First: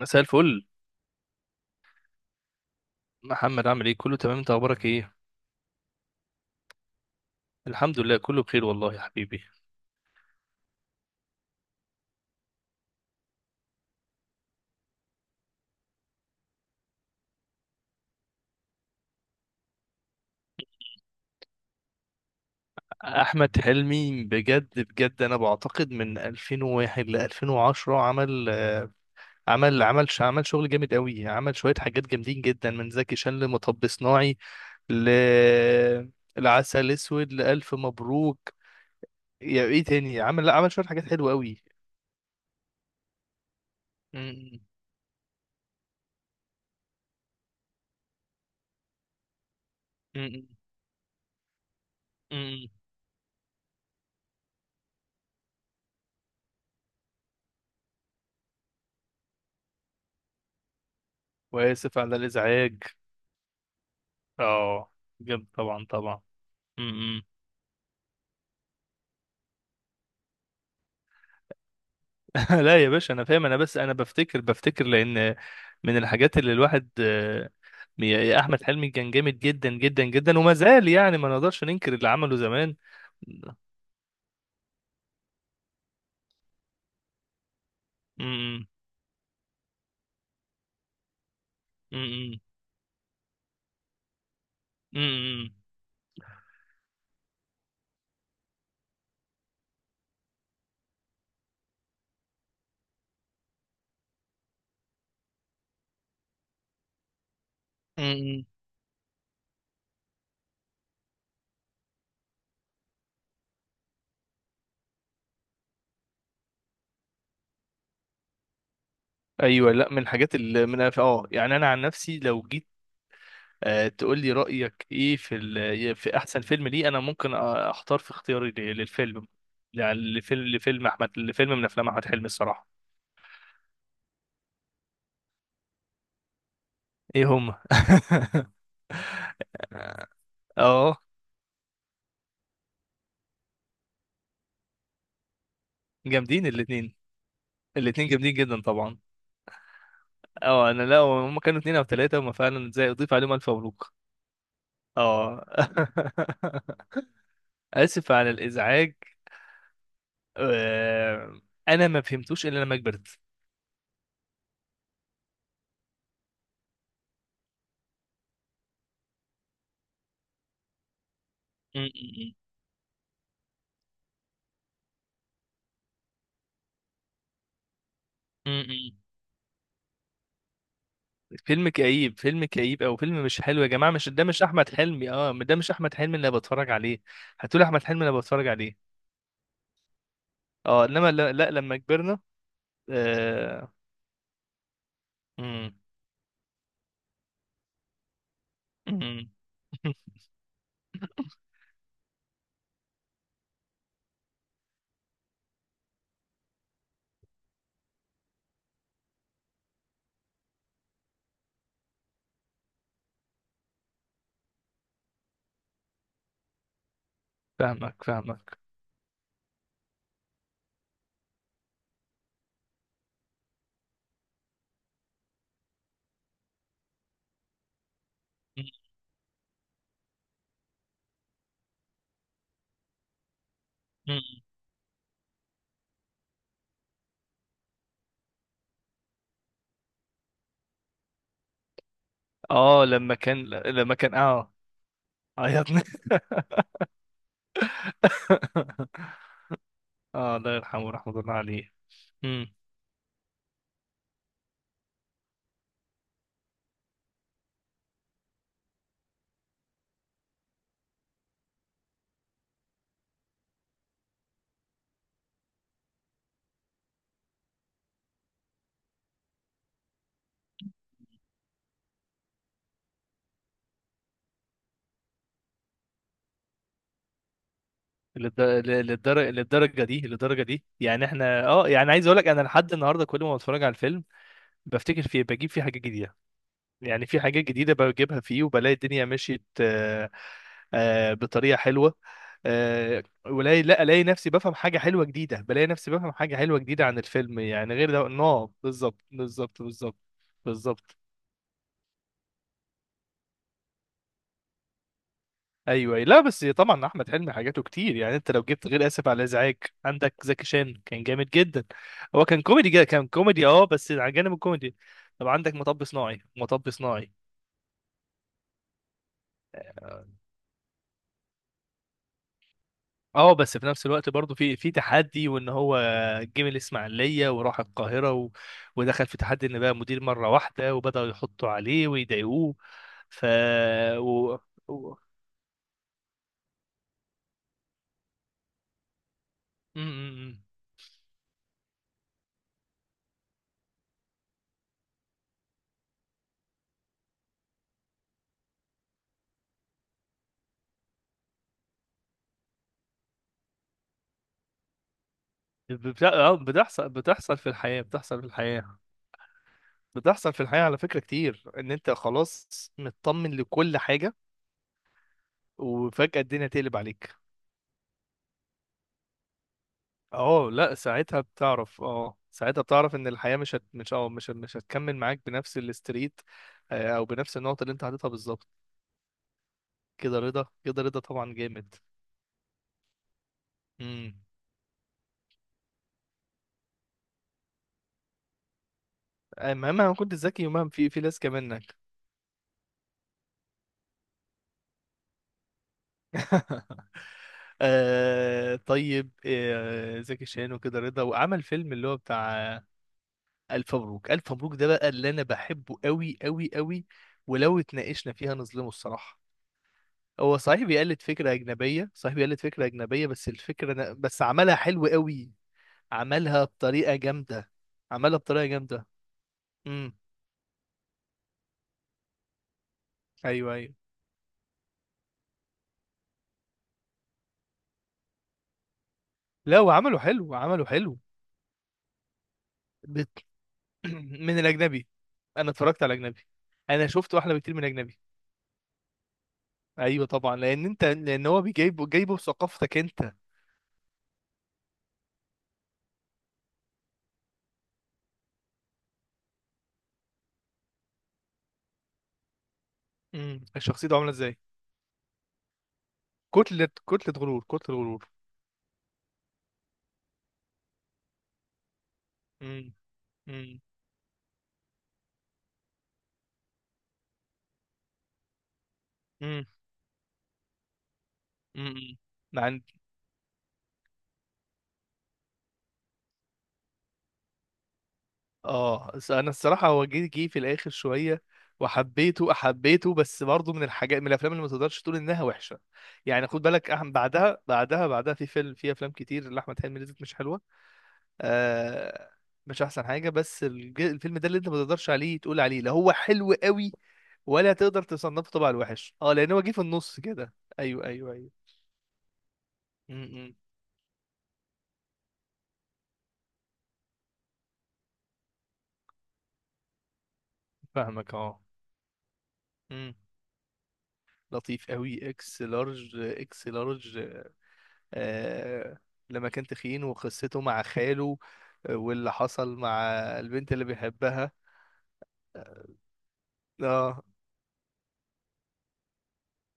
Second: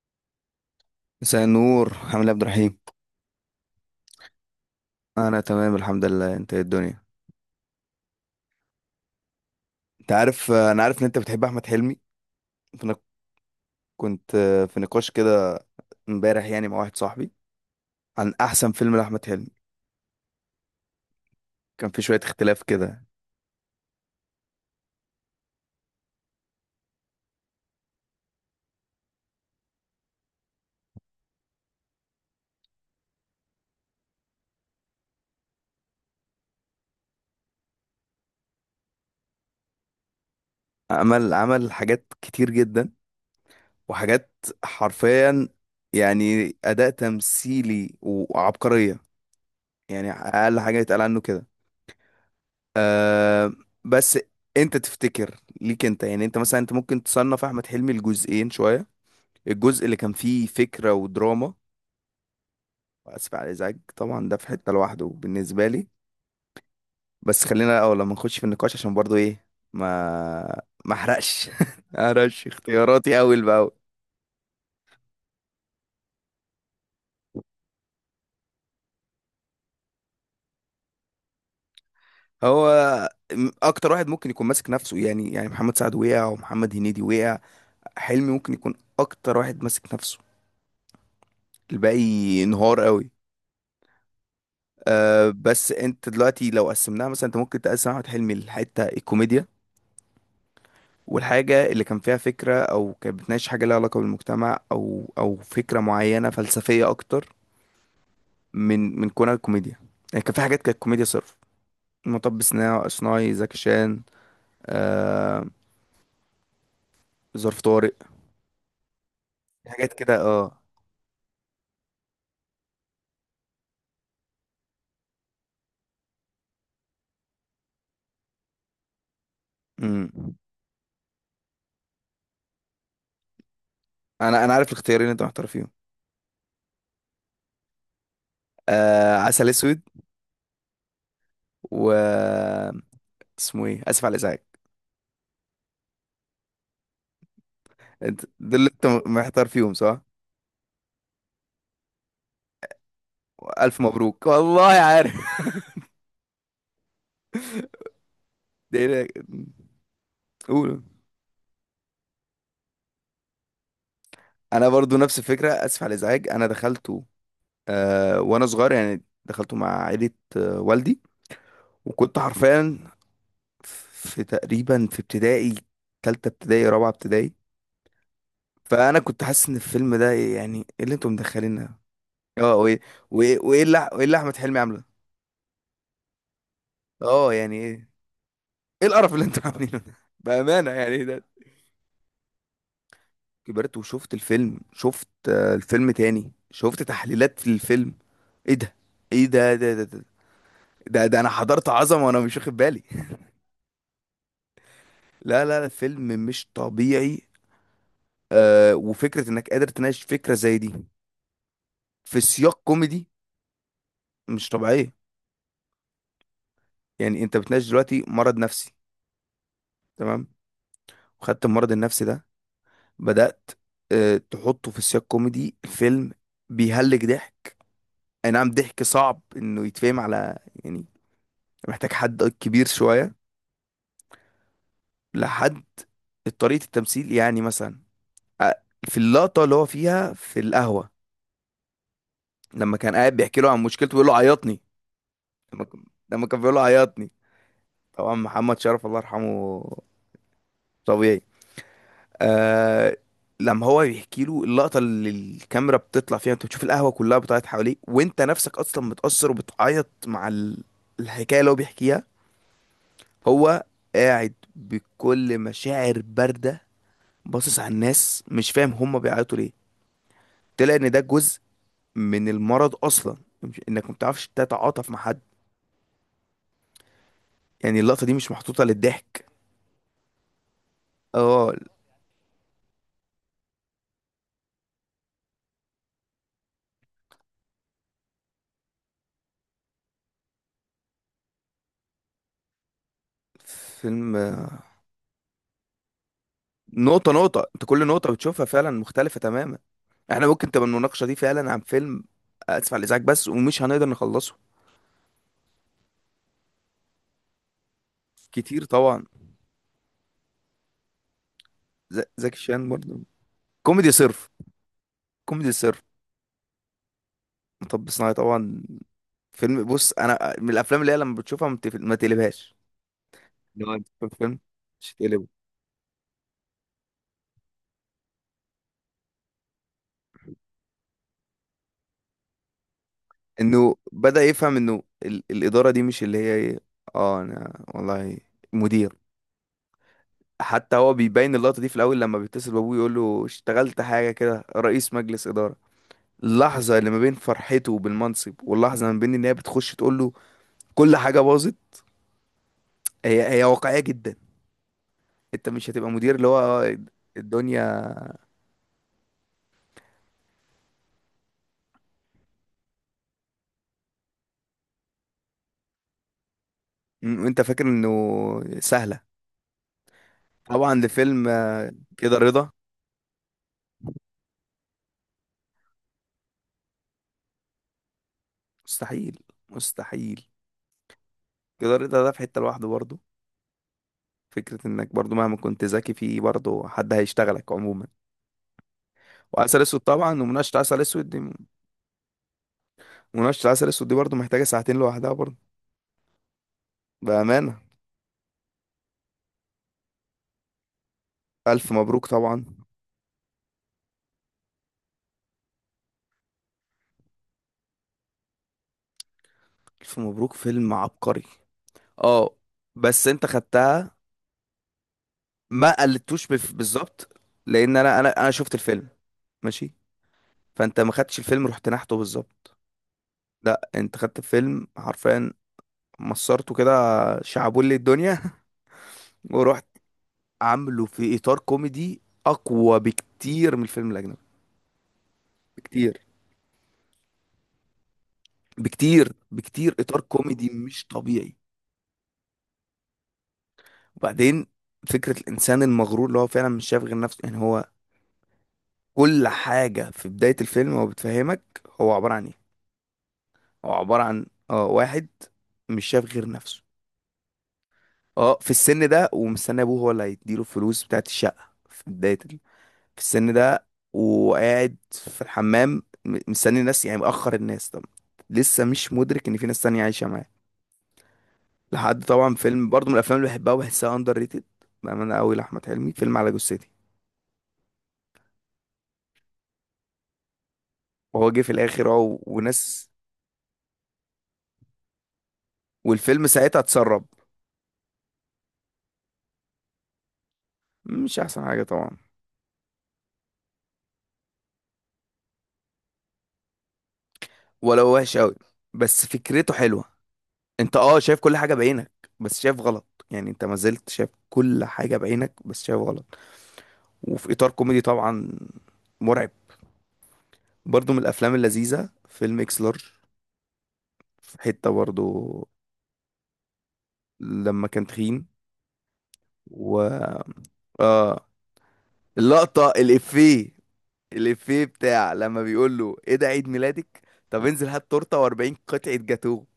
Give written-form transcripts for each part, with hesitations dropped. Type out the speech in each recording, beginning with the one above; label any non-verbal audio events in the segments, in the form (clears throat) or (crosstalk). مساء الفل. مساء النور، عامل ايه يا عبد الرحيم؟ محمد عامل ايه؟ كله تمام، انت اخبارك ايه؟ انا تمام الحمد لله. انت ايه الدنيا؟ الحمد لله كله بخير والله يا حبيبي. انت عارف انا عارف ان انت بتحب احمد حلمي، فانا كنت في نقاش كده امبارح يعني مع واحد صاحبي عن احسن فيلم لاحمد حلمي. كان في شوية اختلاف كده. احمد حلمي بجد بجد انا بعتقد من 2001 ل 2010 عمل عمل شغل جامد قوي، عمل شويه حاجات جامدين جدا، من زكي شان لمطب صناعي ل العسل اسود لالف مبروك، يا ايه تاني عمل؟ لا عمل شويه حاجات حلوه عمل قوي. عمل حاجات كتير جدا، م- وحاجات م- حرفيا، يعني اداء تمثيلي وعبقرية، يعني م- اقل حاجة يتقال عنه كده. م- م. أه بس انت تفتكر ليك انت يعني انت مثلا انت ممكن تصنف احمد حلمي لجزئين شوية: الجزء اللي كان فيه فكرة ودراما، واسف على الازعاج، وأسف على الإزعاج طبعا ده في حتة اه لوحده جامد بالنسبة طبعا، لي. طبعا. بس خلينا الأول لما نخش في النقاش عشان برضو إيه، ما أحرقش (laughs) ما أحرقش (laughs) لا يا باشا اختياراتي انا أول فاهم، انا بأول. بس انا بفتكر لان من الحاجات اللي الواحد، يا احمد حلمي كان جامد جدا جدا جدا، وما زال يعني ما نقدرش ننكر اللي عمله هو زمان. م- أكتر واحد ممكن يكون ماسك نفسه، يعني محمد سعد وقع، ومحمد هنيدي وقع، حلمي ممكن م- يكون أكتر واحد ماسك نفسه، م- م- الباقي انهار قوي. م- بس انت دلوقتي لو قسمناها مثلا، انت ممكن تقسم احمد حلمي لحته الكوميديا، والحاجة اللي كان فيها فكرة أو كانت بتناقش حاجة ليها علاقة بالمجتمع أو فكرة معينة فلسفية أكتر م. من كونها كوميديا. يعني كان في حاجات كانت كوميديا صرف، مطب صناعي، زكي شان، آه ظرف طارق، ايوه، لا حاجات من كده الحاجات اللي من اه يعني انا عن نفسي لو جيت، تقول لي رايك ايه في احسن فيلم ليه؟ انا ممكن اختار في اختياري للفيلم يعني، امم لفيلم من افلام احمد حلمي الصراحه. أنا عارف الاختيارين اللي أنت محتار فيهم، ايه هما؟ عسل أسود، (laughs) اه و اسمه إيه، آسف على الإزعاج. جامدين الاثنين، الاثنين أنت جامدين دول جدا اللي أنت طبعا. محتار فيهم، صح؟ اه انا لا، هم كانوا اثنين او ثلاثه، هم فعلا زي اضيف عليهم الف ألف مبروك. مبروك، والله عارف. اه (laughs) (laughs) اسف على ده إيه الازعاج، ده؟ قول. آه، انا ما فهمتوش الا لما كبرت. انا برضو نفس الفكره، اسف على الازعاج انا دخلته وانا صغير يعني، دخلته مع عائله، والدي، م- وكنت م- حرفيا في ابتدائي، تالتة ابتدائي، رابعة ابتدائي، م- م- فانا كنت حاسس ان الفيلم ده إيه، يعني ايه اللي انتوا م. فيلم مدخلينها؟ كئيب، فيلم اه وايه كئيب او فيلم وايه مش وايه حلو يا اللي جماعه، وايه مش اللي ده احمد مش حلمي احمد عامله؟ حلمي، اه ده مش احمد حلمي اللي أنا بتفرج عليه. اه يعني هتقول احمد ايه؟ حلمي اللي أنا بتفرج ايه عليه؟ القرف اللي انتوا عاملينه ده؟ (laughs) بامانه، اه يعني إيه انما ده؟ لا لما كبرنا، آه... كبرت وشفت الفيلم، شفت آه م- الفيلم تاني، شفت تحليلات في الفيلم، ايه ده؟ ايه م- ده؟ ده ده، (laughs) ده. ده ده انا حضرت عظمه وانا مش واخد بالي. (laughs) لا لا لا، فيلم مش طبيعي، وفكره انك قادر تناقش فكره زي دي في سياق كوميدي مش طبيعيه. يعني انت بتناقش فاهمك دلوقتي مرض فاهمك نفسي، تمام، وخدت المرض النفسي ده، بدات تحطه في سياق كوميدي، فيلم بيهلك ضحك، اي نعم، ضحك صعب انه يتفهم، على يعني محتاج حد كبير شويه لحد طريقه التمثيل، يعني مثلا آه، في اللقطه اللي هو فيها في القهوه، لما اه كان لما قاعد كان بيحكي له عن مشكلته، لما بيقول كان له اه عيطني. اه يا لما ك- ابني. لما كان بيقول له عيطني، طبعا محمد شرف الله (laughs) يرحمه. اه الله يرحمه طبيعي. رحمة الله عليه. امم، آه لما هو بيحكي له، اللقطه اللي الكاميرا بتطلع فيها انت بتشوف القهوه كلها بتعيط حواليك، وانت نفسك اصلا متاثر وبتعيط مع الحكايه اللي هو بيحكيها، هو قاعد بكل مشاعر بارده، باصص على الناس مش فاهم هم بيعيطوا ليه. طلع ان ده جزء من المرض اصلا انك ما بتعرفش تتعاطف مع حد، يعني اللقطه دي مش محطوطه للضحك. للدرجة، للدرجة دي، للدرجة دي يعني احنا اه اه يعني عايز اقول لك انا لحد النهاردة كل ما بتفرج على الفيلم بفتكر فيه، بجيب فيه حاجات جديدة، يعني في حاجات جديدة بجيبها فيه، وبلاقي الدنيا مشيت بطريقة حلوة، آه، ولاقي لا الاقي فيلم نفسي بفهم حاجة حلوة جديدة، عن نقطة الفيلم نقطة، انت يعني. كل غير ده نقطة بتشوفها نو فعلا بالظبط مختلفة تماما. بالظبط بالظبط احنا ممكن تبقى بالظبط. المناقشة دي فعلا عن فيلم اسف على الازعاج بس، ومش هنقدر نخلصه. ايوه أيوة. لا بس طبعا احمد حلمي حاجاته كتير، يعني انت لو كتير جبت غير طبعا. اسف على الازعاج، عندك زكي شان كان جامد جدا، هو زكي كان شان كوميدي جدا، برضه كان كوميدي اه كوميدي بس على صرف، جانب الكوميدي. طب كوميدي عندك صرف، مطب صناعي، مطب صناعي مطب صناعي طبعا. فيلم، بص، انا من الافلام اللي هي لما بتشوفها ما ما تقلبهاش، اه بس في لو نفس انت في الوقت برضه الفيلم في مش تقلبه. تحدي وان هو جه من الاسماعيليه وراح القاهره ودخل في تحدي ان بقى مدير مره واحده وبداوا يحطوا عليه ويضايقوه، ف انه بدأ و... يفهم انه و... الإدارة دي مش اللي هي ايه، اه انا والله مدير. م. حتى هو بيبين اللقطة دي في الأول لما بيتصل بأبوه يقول له اشتغلت حاجة كده رئيس مجلس إدارة، اللحظة اللي ما بين فرحته بالمنصب واللحظة ما بين إن هي بتخش تقول له كل حاجة باظت، هي واقعية جدا. أنت مش هتبقى مدير، اللي هو بتحصل، بتحصل في الحياه، الدنيا، بتحصل في الحياه، بتحصل في الحياة على فكرة كتير ان انت خلاص مطمن لكل حاجة وفجأة الدنيا تقلب عليك. أنت فاكر إنه سهلة؟ اه طبعا لا ساعتها لفيلم بتعرف، اه كده رضا. ساعتها بتعرف ان الحياة مش هت... مش اه مش مش هتكمل معاك بنفس الاستريت، او بنفس النقطة اللي انت حاططها بالظبط. مستحيل، كده مستحيل. رضا، كده رضا طبعا جامد. كده رضا ده في حتة لوحده برضه، امم، فكرة إنك برضه مهما كنت ذكي فيه برضه حد هيشتغلك عموما. وعسل أسود مهما كنت طبعا، ذكي ومناقشة ومهما عسل في أسود دي، لازكة منك. مناقشة العسل الأسود دي برضه محتاجة ساعتين لوحدها برضه، (laughs) بأمانة. آه طيب، آه زكي شان وكده رضا، وعمل ألف فيلم اللي هو مبروك طبعا. بتاع الف مبروك، الف مبروك ده بقى اللي انا بحبه قوي قوي قوي، ولو اتناقشنا فيها نظلمه الصراحه. ألف مبروك هو صحيح فيلم بيقلد عبقري. فكره اجنبيه، صحيح اه بيقلد فكره اجنبيه، بس أنت بس الفكره أنا خدتها، بس عملها حلو قوي، ما قلدتوش عملها بطريقه بالظبط. جامده، لأن أنا أنا عملها أنا بطريقه شفت جامده. الفيلم، ماشي، امم. فأنت ما خدتش الفيلم رحت نحته بالظبط. ايوه. لا، أنت خدت الفيلم حرفيا، مصرته كده، شعبولي الدنيا، (laughs) لا ورحت وعمله حلو، عمله عامله حلو. في إطار كوميدي أقوى بت... بكتير من (clears throat) الفيلم الأجنبي. من الاجنبي، انا اتفرجت بكتير، على اجنبي، انا شفت واحلى بكتير من اجنبي. بكتير، بكتير، إطار ايوه طبعا، كوميدي لان انت مش لان طبيعي. هو جايبه بثقافتك انت. وبعدين فكرة الإنسان المغرور اللي هو فعلا مش شايف غير نفسه، يعني هو كل حاجة في بداية الفيلم هو بتفهمك هو عبارة عن إيه. امم، هو الشخصيه دي عبارة عامله عن ازاي؟ واحد مش شايف غير نفسه، كتله، كتله غرور، كتله غرور. اه في السن ده، ومستني أبوه هو اللي هيديله الفلوس بتاعت الشقة في بداية امم في السن امم ده، وقاعد في الحمام مستني الناس، يعني مأخر الناس، طب، لسه مش مدرك إن امم في ناس تانية عايشة معاه. امم امم. لحد، طبعا عند، فيلم برضه من الأفلام اللي بحبها وبحسها أندر ريتد بأمانة أوي لأحمد حلمي، فيلم على جثتي. انا الصراحه هو جه في الاخر شويه، وهو جه في الاخر اهو، وحبيته، وناس، حبيته، بس برضه من الحاجات، من الافلام اللي ما تقدرش تقول انها وحشه. والفيلم يعني خد ساعتها بالك أحمد اتسرب، بعدها، بعدها، بعدها في فيلم، في افلام كتير لاحمد حلمي نزلت مش حلوه. مش احسن حاجه طبعا، آه مش احسن حاجه، بس الفيلم ده اللي انت ما تقدرش عليه تقول عليه لا، هو حلو قوي، ولا تقدر ولو وحش تصنفه قوي، طبعا وحش، بس اه لان هو جه فكرته في حلوه. النص كده. انت شايف ايوه. كل حاجه بعينك بس شايف غلط، يعني امم انت ما زلت شايف كل حاجه بعينك بس شايف غلط. وفي اطار كوميدي طبعا، مرعب. برضو من فاهمك الافلام اه. اللذيذه فيلم اكس لارج، م. في حته لطيف قوي اكس برضو لارج، اكس لارج. لما كان تخين، آه لما كان و تخين وقصته مع خاله، اه واللي حصل اللقطه مع الافيه البنت اللي بيحبها. الافيه بتاع لما بيقول له ايه ده عيد ميلادك؟ اه طب انزل هات تورته و40 قطعه جاتوه،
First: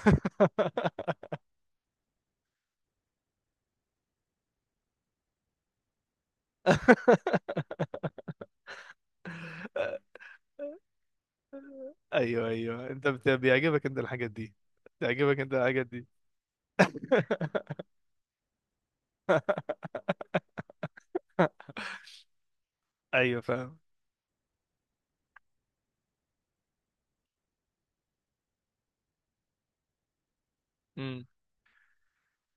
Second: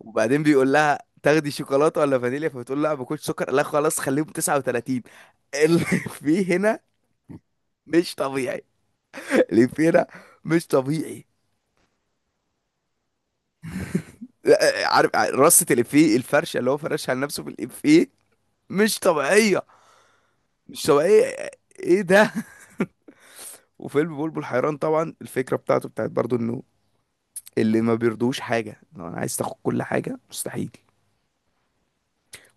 وبعدين بيقول لها تاخدي شوكولاته ولا فانيليا، فبتقول لا باكلش سكر، لا خلاص خليهم 39. اللي فيه (laughs) هنا مش طبيعي، اللي فيه هنا مش طبيعي. ايوه انت بيعجبك انت الحاجات دي، لا، عارف بيعجبك انت رصة الحاجات دي. الإفيه، الفرشة اللي هو فرشها على نفسه (laughs) بالإفيه، مش طبيعية، مش طبيعية، ايه ده؟ ايوه فاهم. (laughs) وفيلم بلبل حيران طبعا، الفكرة بتاعت برضو انه اللي ما بيرضوش حاجة، لو انا عايز تاخد كل حاجة مستحيل. امم،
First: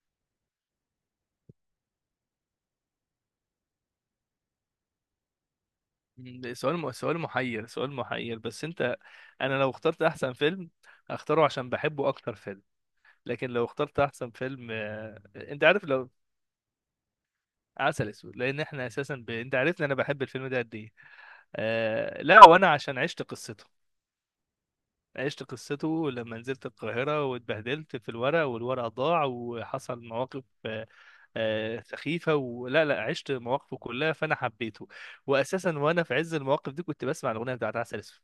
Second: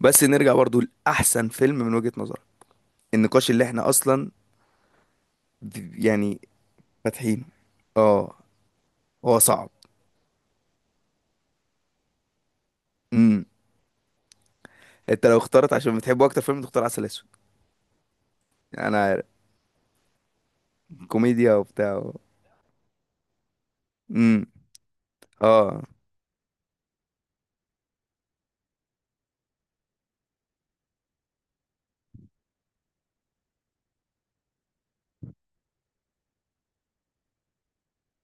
بس نرجع برضو لأحسن فيلم من وجهة نظرك، النقاش اللي احنا اصلا يعني ده سؤال فاتحينه. محير، سؤال اه محير بس انت، هو انا صعب. لو اخترت احسن فيلم هختاره عشان بحبه اكتر فيلم، امم لكن لو اخترت احسن فيلم، انت لو انت اخترت عارف عشان لو بتحبه اكتر فيلم، تختار عسل اسود. عسل اسود لان احنا انا اساسا عارف، انت عارفني انا بحب الفيلم ده قد ايه. كوميديا وبتاع. لا وانا عشان عشت قصته، امم عشت اه قصته لما نزلت القاهرة واتبهدلت في الورق، والورق ضاع، وحصل مواقف سخيفة، ولا لا عشت مواقفه كلها فأنا حبيته، وأساسا وأنا في عز المواقف دي كنت بسمع الأغنية بتاعت عسل أسود.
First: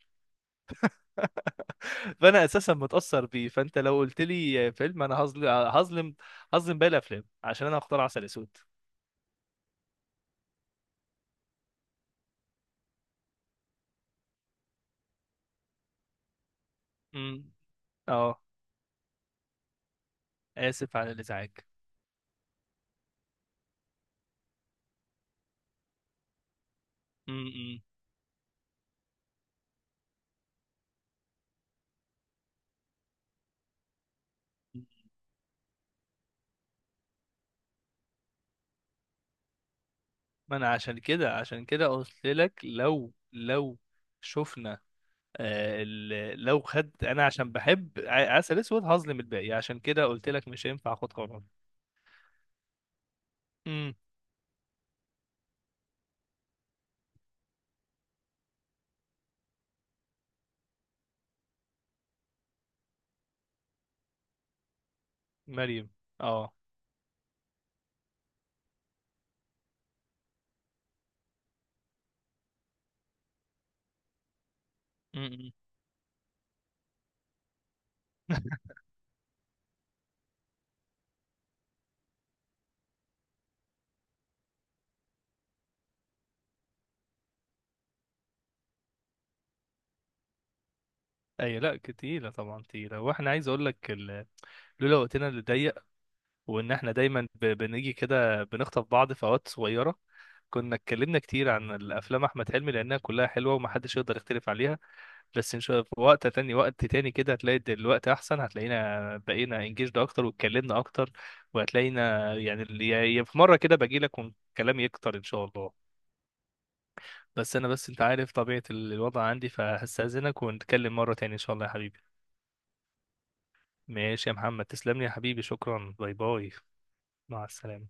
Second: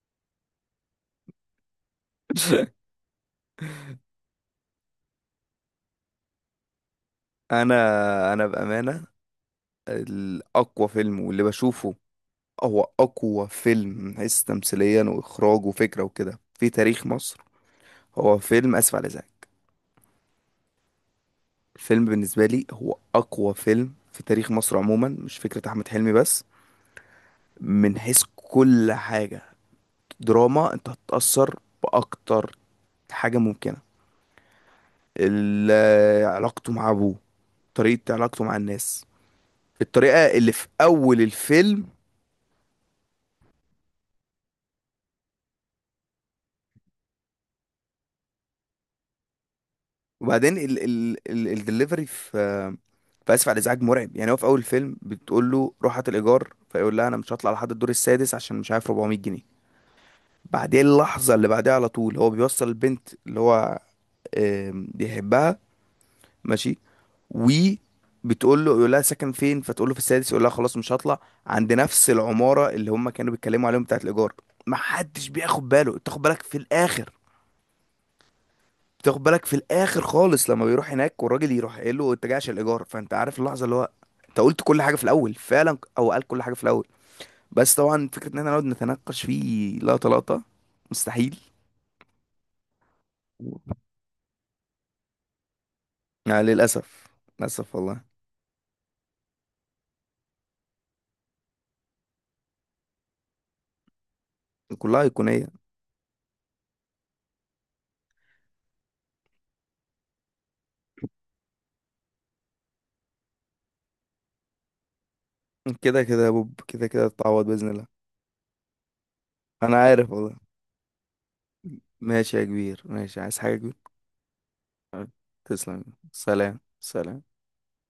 (laughs) فأنا أساسا (laughs) متأثر بيه، فأنت لو قلت لي فيلم أنا هظلم، هظلم، هظلم باقي الأفلام عشان أنا هختار عسل انا انا أسود. بامانه، الاقوى فيلم واللي بشوفه هو اقوى فيلم من حيث تمثيليا واخراج وفكره وكده في تاريخ مصر، امم هو أه، فيلم اسف على الازعاج. آسف على الفيلم بالنسبه لي هو اقوى فيلم في تاريخ مصر عموما، مش فكره احمد حلمي بس، الإزعاج. من حيث كل حاجه. دراما انت هتتاثر باكتر حاجة ممكنة، علاقته مع أبوه، طريقة علاقته مع الناس، الطريقة اللي ما في انا عشان أول كده، عشان الفيلم. كده قلت لك لو لو شفنا، آه لو خد انا عشان بحب عسل اسود هظلم الباقي، عشان كده قلت لك وبعدين مش ال هينفع اخد ال قرار. ال الدليفري في آسف على الإزعاج امم مرعب، يعني هو في أول الفيلم بتقول له روح هات الإيجار، فيقول لها أنا مش هطلع لحد الدور السادس عشان مش عارف 400 جنيه. بعدين اللحظة اللي بعدها على طول هو بيوصل البنت اللي هو بيحبها، مريم اه ماشي، و بتقول له، يقول لها ساكن فين؟ فتقول له في السادس، يقول لها خلاص مش هطلع، عند نفس العمارة اللي هم كانوا بيتكلموا عليهم بتاعت الإيجار. ما حدش امم. بياخد باله، بتاخد بالك في الآخر، (laughs) بتاخد بالك في الآخر خالص لما بيروح هناك والراجل يروح قايل له انت جاي عشان الإيجار، فانت عارف اللحظة اللي هو، انت قلت كل حاجة في الأول فعلا، او قال كل حاجة في الأول. بس طبعا فكرة ان احنا نقعد نتناقش فيه لقطة لقطة مستحيل، اي لا تقيله طبعا تقيله، واحنا عايز اقول لك لولا وقتنا اللي ضيق، يعني وان احنا للأسف. دايما للأسف بنيجي والله. كده بنخطف بعض في اوقات صغيره، كنا اتكلمنا كتير عن الافلام احمد حلمي لانها كلها حلوه ومحدش يقدر يختلف عليها. كلها أيقونية. بس ان شاء الله في وقت تاني، وقت تاني كده هتلاقي الوقت احسن، هتلاقينا بقينا انجيجد اكتر واتكلمنا اكتر، وهتلاقينا يعني يعني في مره كده باجي لك والكلام يكتر ان شاء الله. كده كده يا بوب، كده كده تتعوض بس انا بإذن بس انت الله. عارف طبيعه الوضع عندي، أنا عارف والله. فهستاذنك ونتكلم مره تاني ان شاء الله يا حبيبي. ماشي يا كبير، ماشي، عايز حاجة يا كبير؟ ماشي يا محمد، تسلم لي يا حبيبي، تسلم. شكرا، باي باي، سلام، سلام. مع السلامه.